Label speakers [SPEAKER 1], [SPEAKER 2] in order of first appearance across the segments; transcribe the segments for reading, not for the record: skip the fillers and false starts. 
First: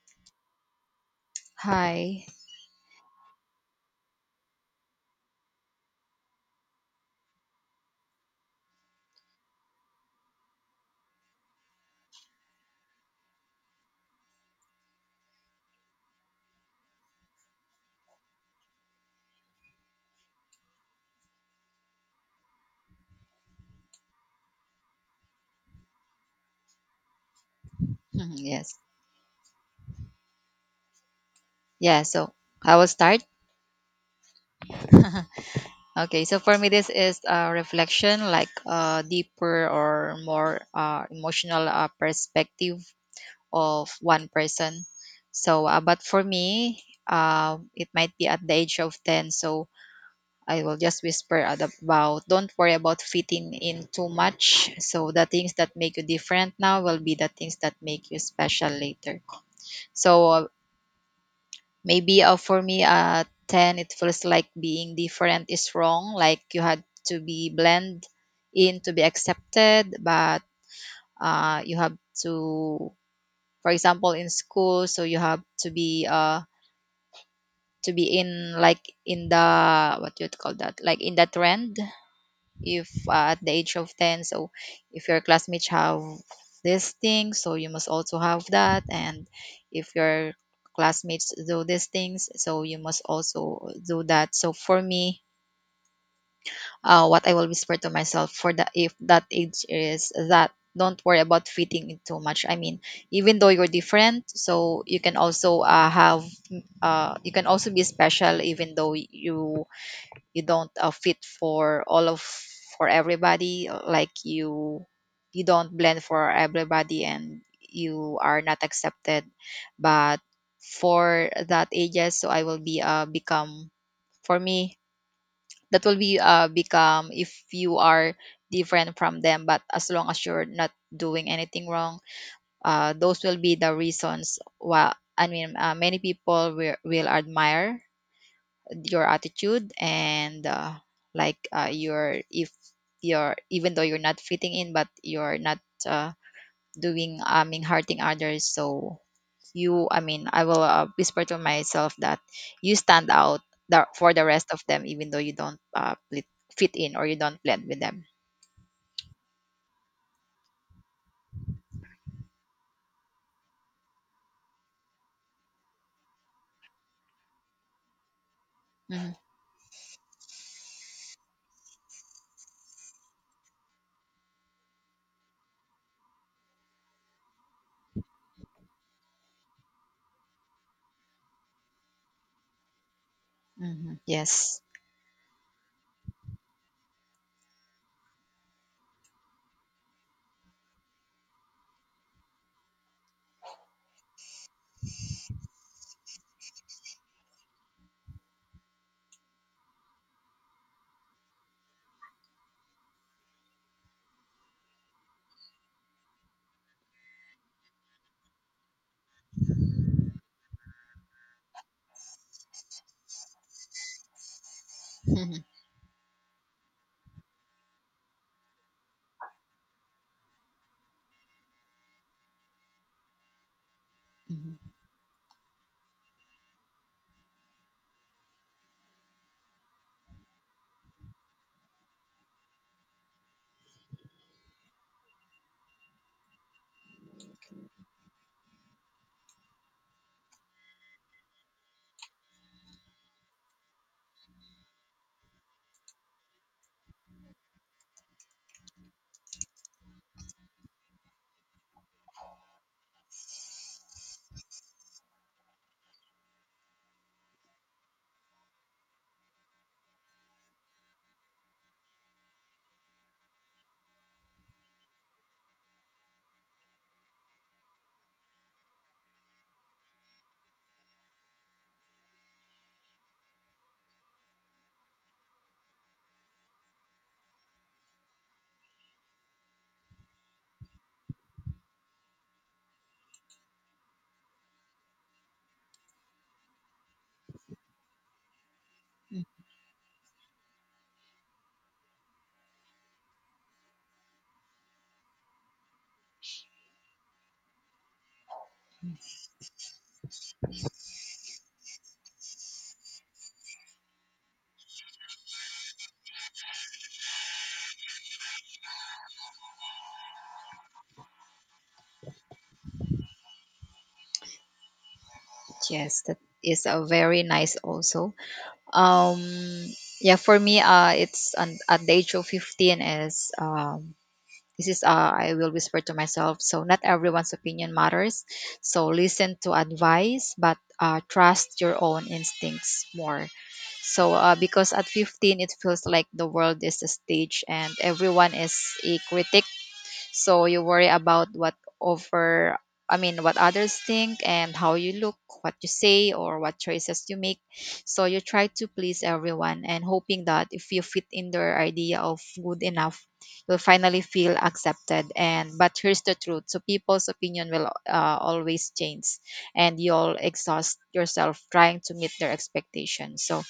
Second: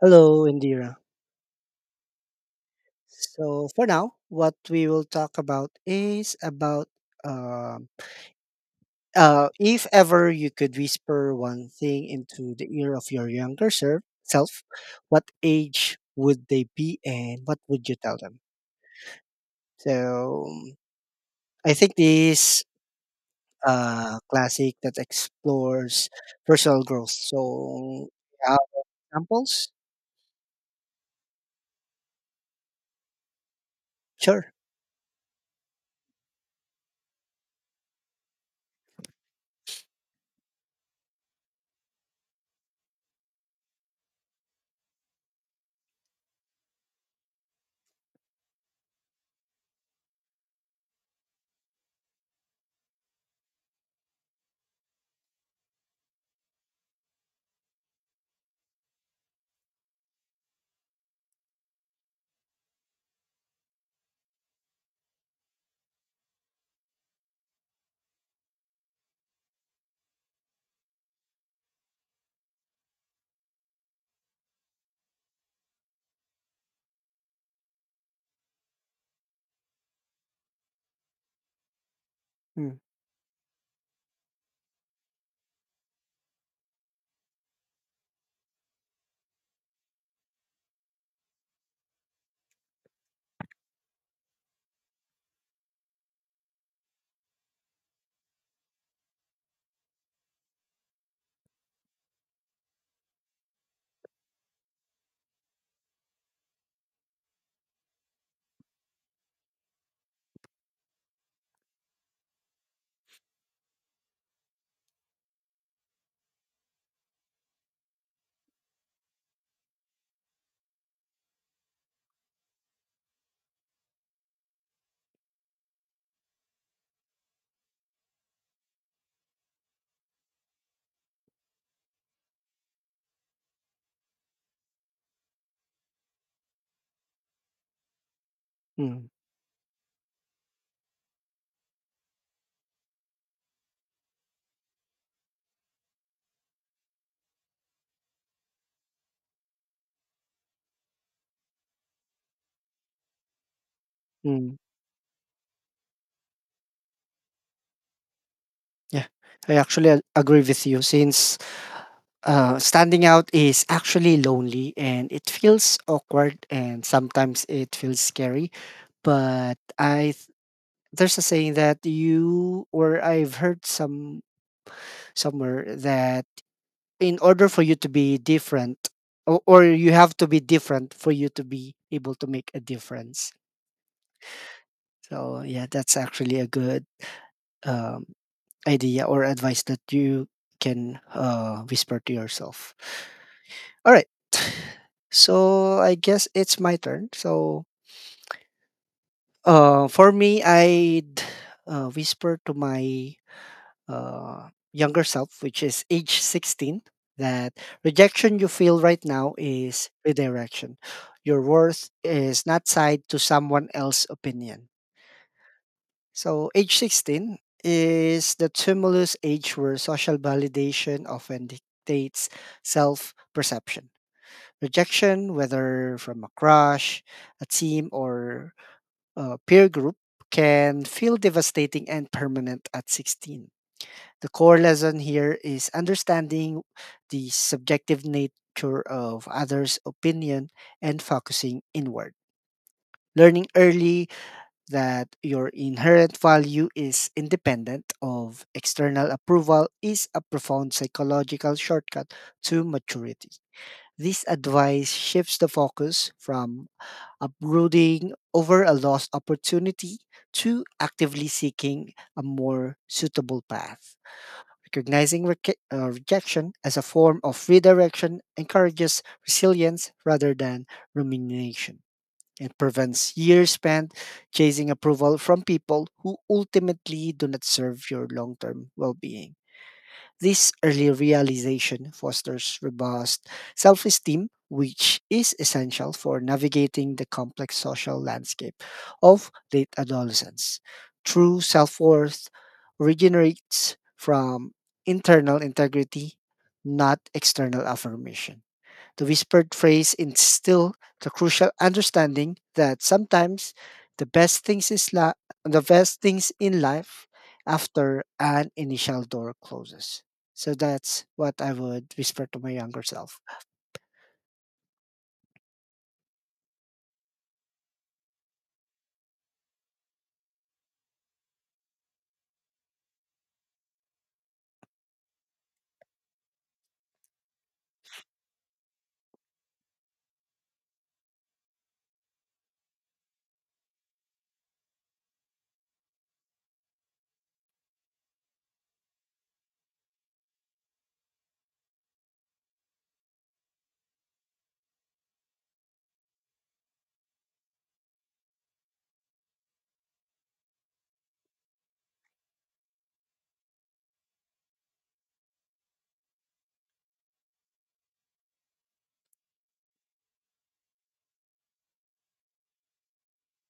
[SPEAKER 1] Hello, Indira.
[SPEAKER 2] Hi.
[SPEAKER 1] So for now, what we will talk about is about um if ever you could whisper one thing into the ear of your self, what age would they be, and what would you tell them? So I think this classic that explores personal growth. So uh,
[SPEAKER 2] Yes.
[SPEAKER 1] examples,
[SPEAKER 2] Yeah. So I will start.
[SPEAKER 1] sure.
[SPEAKER 2] Okay. So for me, this is a reflection, like a deeper or more emotional perspective of one person. But for me, it might be at the age of 10. So I will just whisper about, don't worry about fitting in too much. So the things that make you different now will be the things that make you special later. So uh, Maybe for me, 10, it feels like being different is wrong, like you had to be blend in to be accepted, but you have to, for example, in school, so you have to be in like in the, what you would call that, like in the trend,
[SPEAKER 1] Mm,
[SPEAKER 2] if at the age of 10. So if your classmates have this thing, so you must also have that, and if your classmates do these things, so you must also do that. So for me, what I will whisper to myself for the, if that age, is that don't worry about fitting in too much. I mean, even though you're different, so you can also have, you can also be special even though you don't fit for all of, for everybody, like you don't blend for everybody and you are not accepted, but for that ages, so I will be become, for me that will be become, if you are different from them but as long as you're not doing anything wrong, those will be the reasons why. I mean, many people will admire your
[SPEAKER 1] mm,
[SPEAKER 2] attitude and, your, if you're, even though you're not fitting in but you're not uh, doing, I mean, hurting others. So you, I mean, I will whisper to myself that you stand out for the rest
[SPEAKER 1] mm.
[SPEAKER 2] of them, even though you don't fit in or you don't blend with them.
[SPEAKER 1] Yeah, I agree with you since standing out is actually lonely and it feels awkward and sometimes it feels scary.
[SPEAKER 2] Mhm.
[SPEAKER 1] But there's a saying that you or I've heard somewhere that in order for you to be different or you have to be different for you to be able to make a difference.
[SPEAKER 2] Mhm, yes.
[SPEAKER 1] So yeah, that's actually a good um, idea or advice that you can whisper to yourself. All right. So I guess it's my turn. So for me, I'd whisper to my younger self, which is age 16, that rejection you feel right now is redirection. Your worth is not tied to someone else's opinion.
[SPEAKER 2] Mhm.
[SPEAKER 1] So age 16 is the tumulus age where social validation often dictates self perception.
[SPEAKER 2] Mhm.
[SPEAKER 1] Rejection, whether from a crush, a team, or a peer group, can feel devastating and permanent at 16. The core lesson here is understanding the subjective nature of others' opinion and focusing inward. Learning early that your inherent value is independent of external approval is a profound psychological shortcut to maturity. This advice shifts the focus from Uprooting over a lost opportunity to actively seeking a more suitable path. Recognizing rejection as a form of redirection encourages resilience rather than rumination. It prevents years spent chasing approval from people who ultimately do not serve your long term well being. This early realization fosters robust self esteem, which is essential for navigating the complex social landscape of
[SPEAKER 2] Mhm.
[SPEAKER 1] late adolescence. True self worth originates from internal integrity, not external affirmation. The whispered phrase instill the crucial understanding that sometimes the best things is li- the best things in life after an initial door closes. So that's what I would whisper to my younger self.
[SPEAKER 2] Yes, that is a very nice also. um yeah, for me, at the age of 15 is, this is, I will whisper to myself, so not everyone's opinion matters. So listen to advice, but trust your own instincts more. So because at 15, it feels like the world is a stage and everyone is a critic. So you worry about what over I mean, what others think, and how you look, what you say or what choices you make. So you try to please everyone, and hoping that if you fit in their idea of good enough, you'll finally feel accepted. And But here's the truth. So people's opinion will always change, and you'll exhaust yourself trying to meet their expectations. So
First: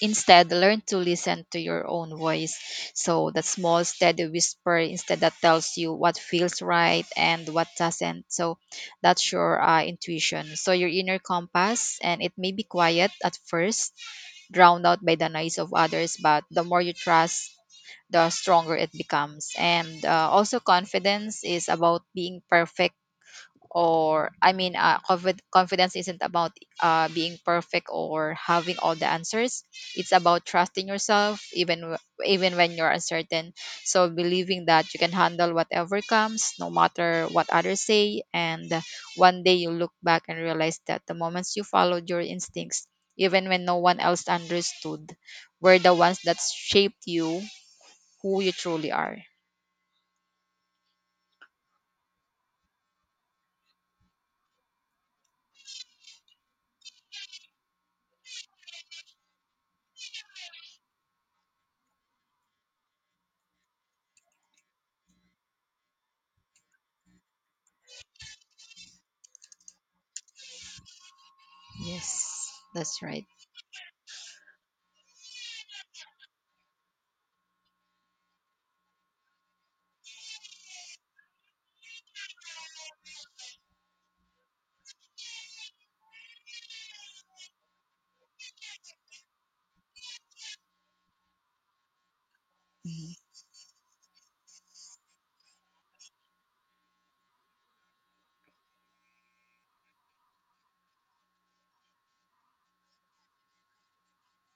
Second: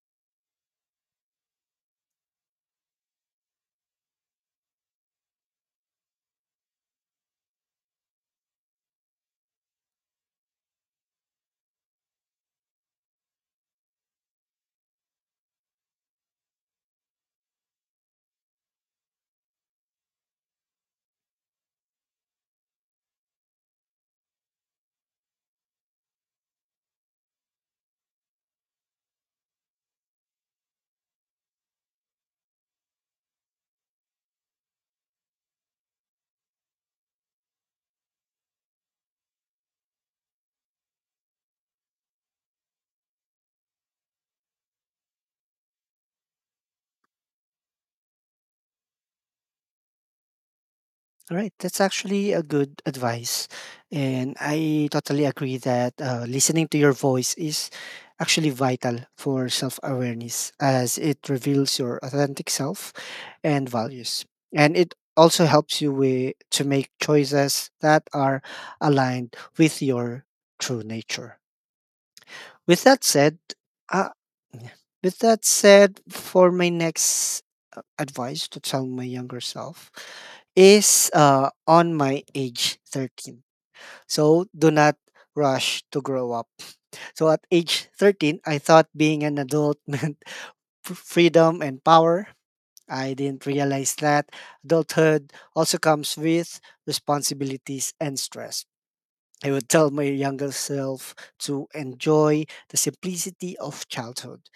[SPEAKER 2] instead, learn to listen to your own voice. So that small, steady whisper instead that tells you what feels right and what doesn't. So that's your intuition. So your inner compass, and it may be quiet at first, drowned out by the noise of others, but the more you trust, the stronger it becomes. And also, confidence is about being perfect, or I mean, confidence isn't about being perfect or having all the answers. It's about trusting yourself, even even when you're uncertain. So believing that you can handle whatever comes, no matter what others say, and one day you look back and realize that the moments you followed your instincts, even when no one else understood, were the ones that shaped you, who you truly are.
[SPEAKER 1] All right, that's actually a good advice. And I totally agree that listening to your voice is actually vital for self awareness as it reveals your authentic self and values. And it also helps you with, to make choices that are aligned with your true nature.
[SPEAKER 2] Yes,
[SPEAKER 1] With
[SPEAKER 2] that's
[SPEAKER 1] that
[SPEAKER 2] right.
[SPEAKER 1] said, uh, with that said, for my next advice to tell my younger self is on my age 13. So do not rush to grow up. So at age 13, I thought being an adult meant freedom and power.
[SPEAKER 2] Mm-hmm.
[SPEAKER 1] I didn't realize that adulthood also comes with responsibilities and stress. I would tell my younger self to enjoy the simplicity of childhood.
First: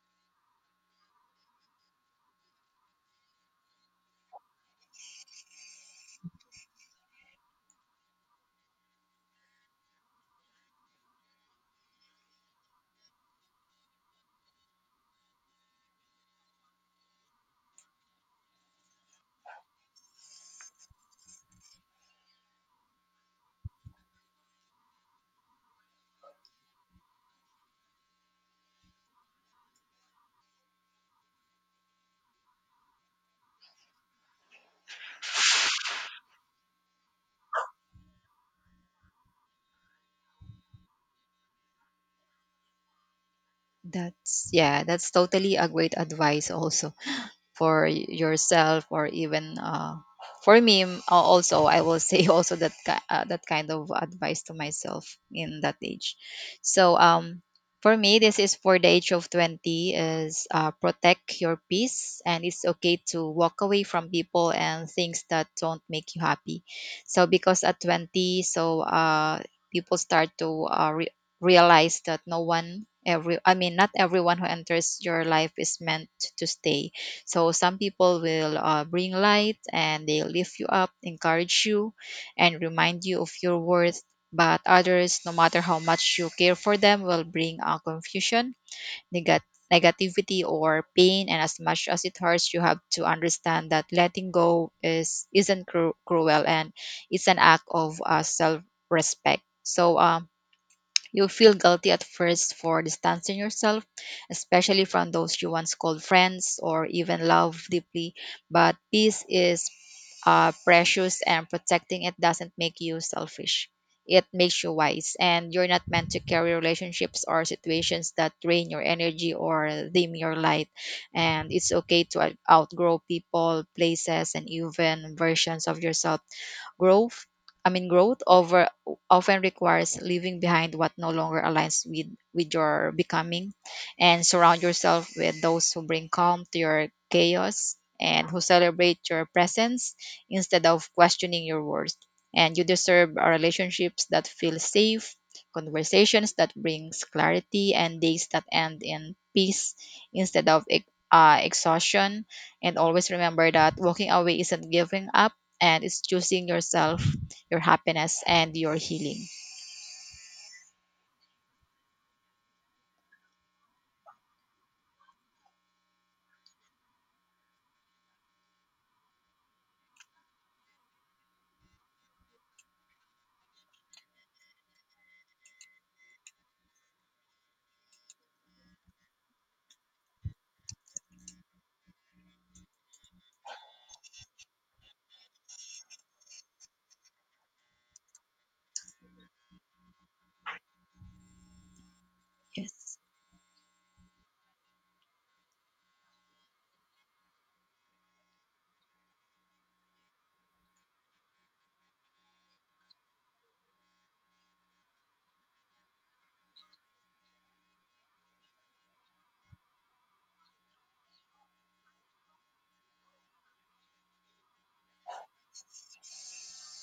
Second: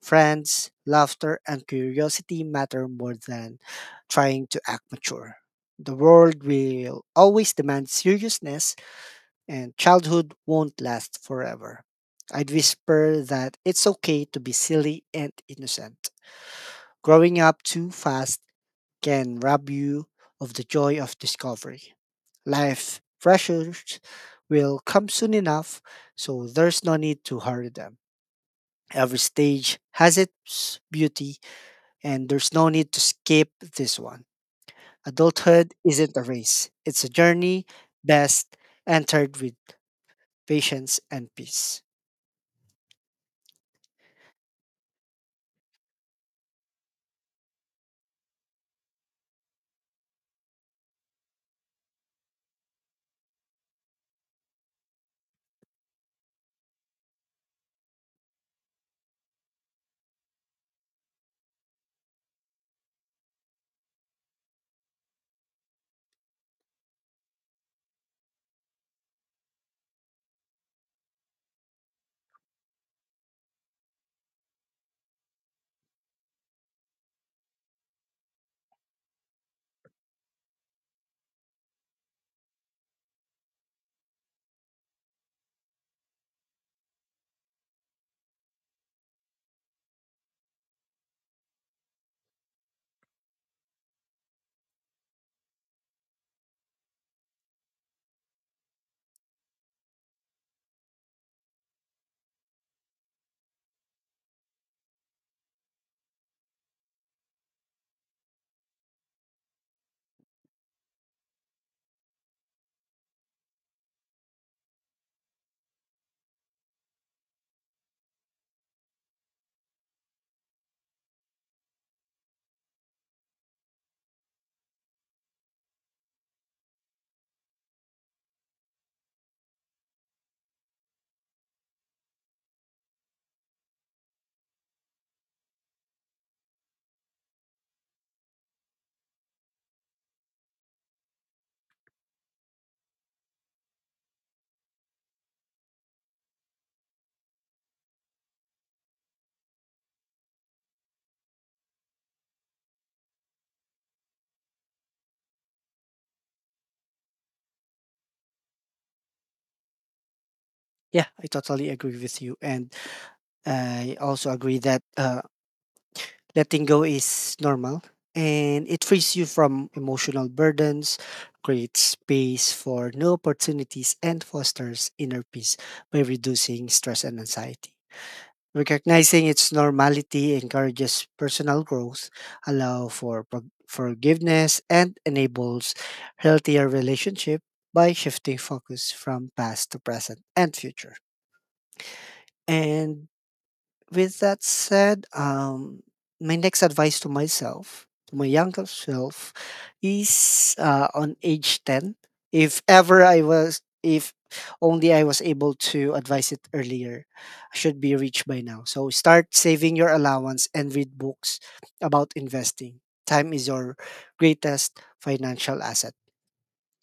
[SPEAKER 1] Friends, laughter, and curiosity matter more than trying to act mature. The world will always demand seriousness, and childhood won't last forever. I'd whisper that it's okay to be silly and innocent. Growing up too fast can rob you of the joy of discovery. Life pressures will come soon enough, so there's no need to hurry them. Every stage has its beauty, and there's no need to skip this one. Adulthood isn't a race, it's a journey best entered with patience and peace.
[SPEAKER 2] That's, yeah, that's totally a great advice also for yourself or even for me, also I will say also that that kind of advice to myself in that age. So for me, this is for the age of 20, is protect your peace, and it's okay to walk away from people and things that don't make you happy. So because at 20, so people start to realize that no one every I mean, not everyone who enters your life is meant to stay. So some people will bring light and they lift you up, encourage you, and remind you of your worth. But others, no matter how much you care for them, will bring confusion, negat- negativity, or pain. And as much as it hurts, you have to understand that letting go is isn't cruel, and it's an act of self-respect. So you'll feel guilty at first for distancing yourself, especially from those you once called friends or even love deeply. But peace is precious, and protecting it doesn't make you selfish. It makes you wise, and you're not meant to carry relationships or situations that drain your energy or dim your light. And it's okay to outgrow people, places, and even versions of yourself. Growth I mean growth over often requires leaving behind what no longer aligns with your becoming, and surround yourself with those who bring calm to your chaos and who celebrate your presence instead of questioning your worth. And you deserve relationships that feel safe, conversations that brings clarity, and days that end in peace instead of exhaustion. And always remember that walking away isn't giving up, and it's choosing yourself, your happiness, and your healing.
[SPEAKER 1] Yeah, I totally agree with you. And I also agree that letting go is normal and it frees you from emotional burdens, creates space for new opportunities, and fosters inner peace by reducing stress and anxiety. Recognizing its normality encourages personal growth, allow for forgiveness, and enables healthier relationship by shifting focus from past to present and future.
[SPEAKER 2] Yes.
[SPEAKER 1] And with that said, my next advice to myself, to my younger self, is on age 10. If only I was able to advise it earlier, I should be rich by now. So start saving your allowance and read books about investing. Time is your greatest financial asset.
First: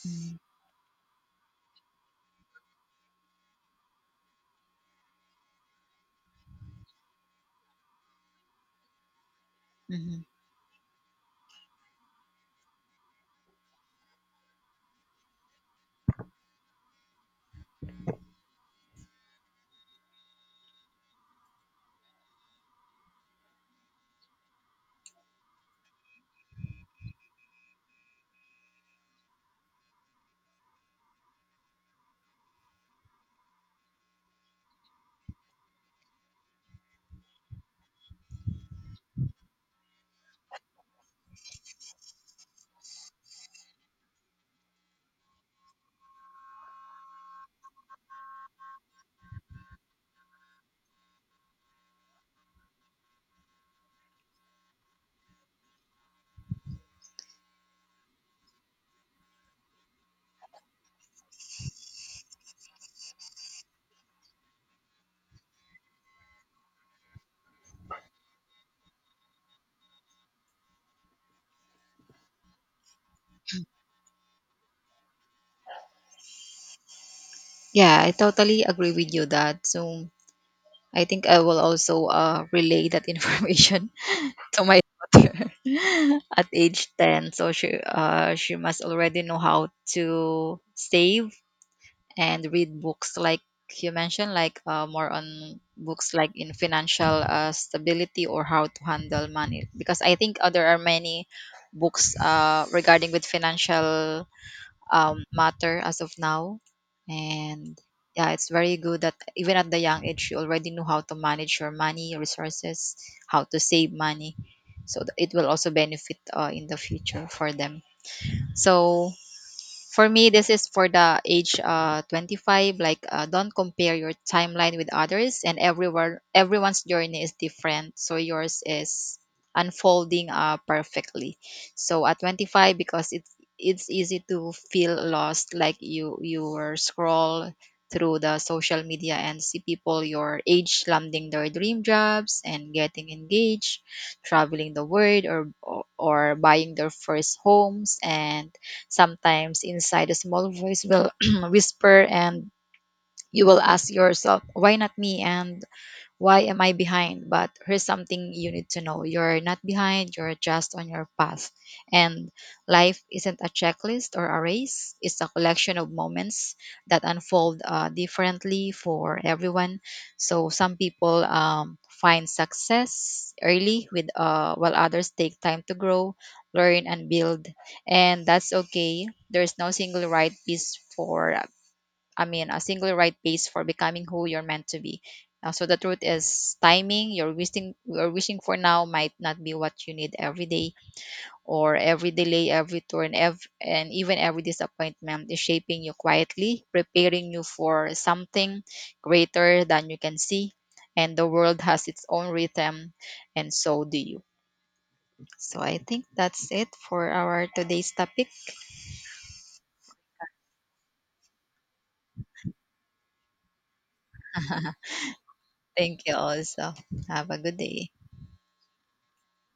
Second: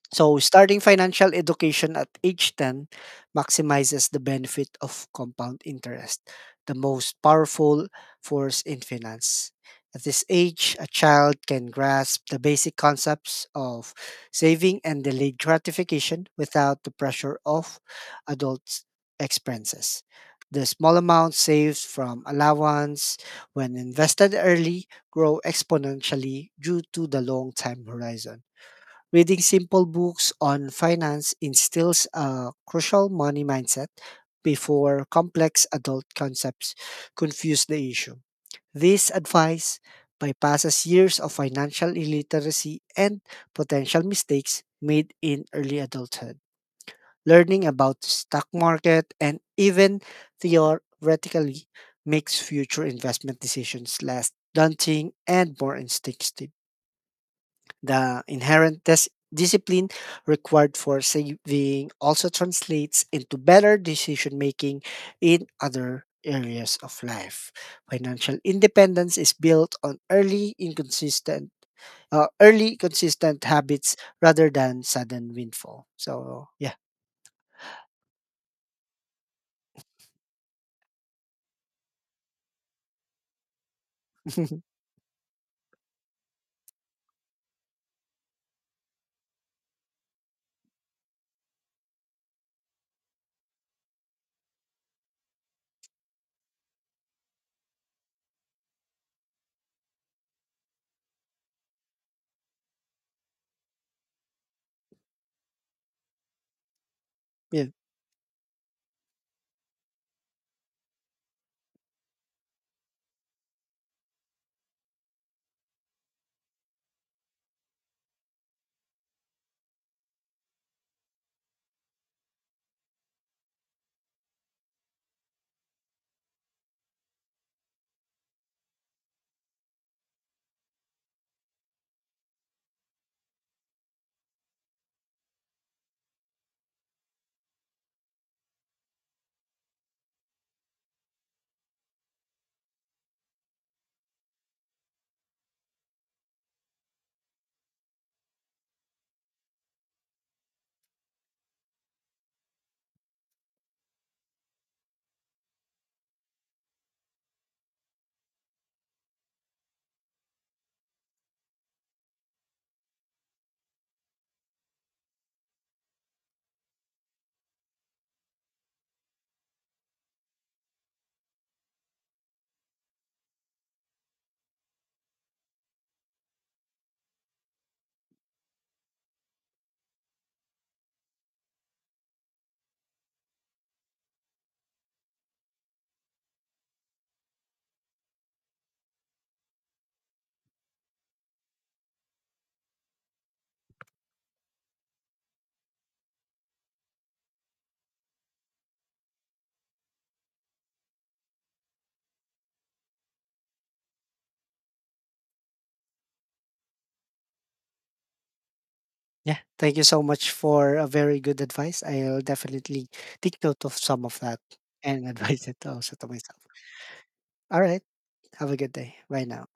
[SPEAKER 2] Mm.
[SPEAKER 1] So, starting financial education at age 10 maximizes the benefit of compound interest, the most powerful force in finance. At
[SPEAKER 2] Mhm.
[SPEAKER 1] this age, a child can grasp the basic concepts of saving and delayed gratification without the pressure of adult expenses. The small amounts saved from allowance, when invested early, grow exponentially due to the long time horizon. Reading simple books on finance instills a crucial money mindset before complex adult concepts confuse the issue. This advice bypasses years of financial illiteracy and potential mistakes made in early adulthood. Learning about the stock market and even theoretically makes future investment decisions less daunting and more instinctive. The inherent discipline required for saving also translates into better decision making in other areas of life. Financial independence is built on early inconsistent early consistent habits rather than sudden windfall. So yeah.
[SPEAKER 2] Yeah, I totally agree with you that. So I think I will also relay that information to my daughter at age 10. So she must already know how to save and read books like you mentioned, like, more on books like in financial stability or how to handle money. Because I think there are many books regarding with financial, matter as of now,
[SPEAKER 1] Yeah.
[SPEAKER 2] and yeah, it's very good that even at the young age you already know how to manage your money, your resources, how to save money, so that it will also benefit in the future for them. So for me, this is for the age 25, like don't compare your timeline with others, and everyone's journey is different, so yours is unfolding perfectly. So at 25, because it's easy to feel lost, like you were scroll through the social media and see people your age landing their dream jobs and getting engaged, traveling the world, or buying their first homes. And sometimes inside, a small voice will whisper, and you will ask yourself, why not me? And why am I behind? But here's something you need to know, you're not behind, you're just on your path. And life isn't a checklist or a race, it's a collection of moments that unfold differently for everyone. So some people, find success early, with while others take time to grow, learn, and build. And that's okay. There's no single right piece for I mean, a single right pace for becoming who you're meant to be. So the truth is, timing you're wishing for now might not be what you need. Every day, or every delay, every turn, and even every disappointment is shaping you quietly, preparing you for something greater than you can see. And the world has its own rhythm, and so do you. So I think that's it for our today's topic.
[SPEAKER 1] Yeah. Thank you so much for a very good advice. I'll definitely take note of some of that and advise it also
[SPEAKER 2] Thank
[SPEAKER 1] to
[SPEAKER 2] you
[SPEAKER 1] myself.
[SPEAKER 2] also. Have a good
[SPEAKER 1] All right.
[SPEAKER 2] day.
[SPEAKER 1] Have a good day. Bye now.